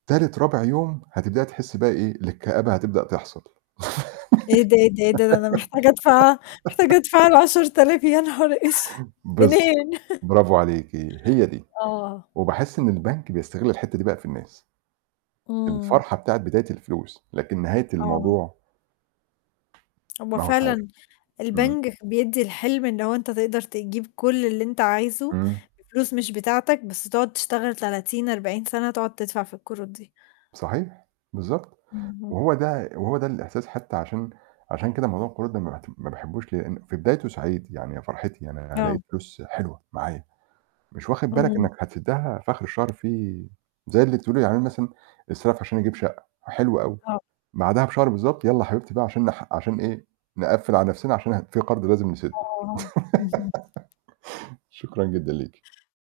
تالت، رابع يوم هتبدئي تحسّي بقى إيه، إن الكآبة هتبدأ تحصل. إيه ده، إيه ده، إيه ده! أنا محتاجة أدفع محتاجة أدفع العَشَر آلاف يا نهار أسود! بالض منين؟! برافو عليكِ هي دي، آه. وباحِس إن البنك بيستغِل الحتّة دي بقى في الناس. إمم. الفرحة بتاعة بداية الفلوس لكن نهاية آه. الموضوع هو ما هوش عارف. فعلًا إمم. البنك بيدّي الحلم، إن هو أنت تقدر تجيب كلّ اللي أنت عايزه، إمم. بفلوس مش بتاعتك، بس تقعُد تشتغل 30، 40 سَنة تقعُد تدفع في القروض دي. صحيح، بالضبط. اهم. وهو ده وهو ده الإحساس حتّى عشان عشان كده موضوع القروض ده ما باعتم ما باحبوش، لإن في بدايته سعيد، يعني يا فرحتي يعني أنا هالاقي آه. فلوس حلوة معايا، مش واخِد بالك امم. إنّك هتسدّها فآخِر الشهر في زي اللي بتقولي يعني أنا مثلًا، استلف عشان أجيب شقّة حلو أوي، آه. بعدها بشهر بالضبط يالّا يا حبيبتي بقى عشان نح عشان إيه، نقفّل على نَفْسنا عشان ه في قَرض لازم نسدّه. آه، اهم. شكرًا جدًا ليكِ.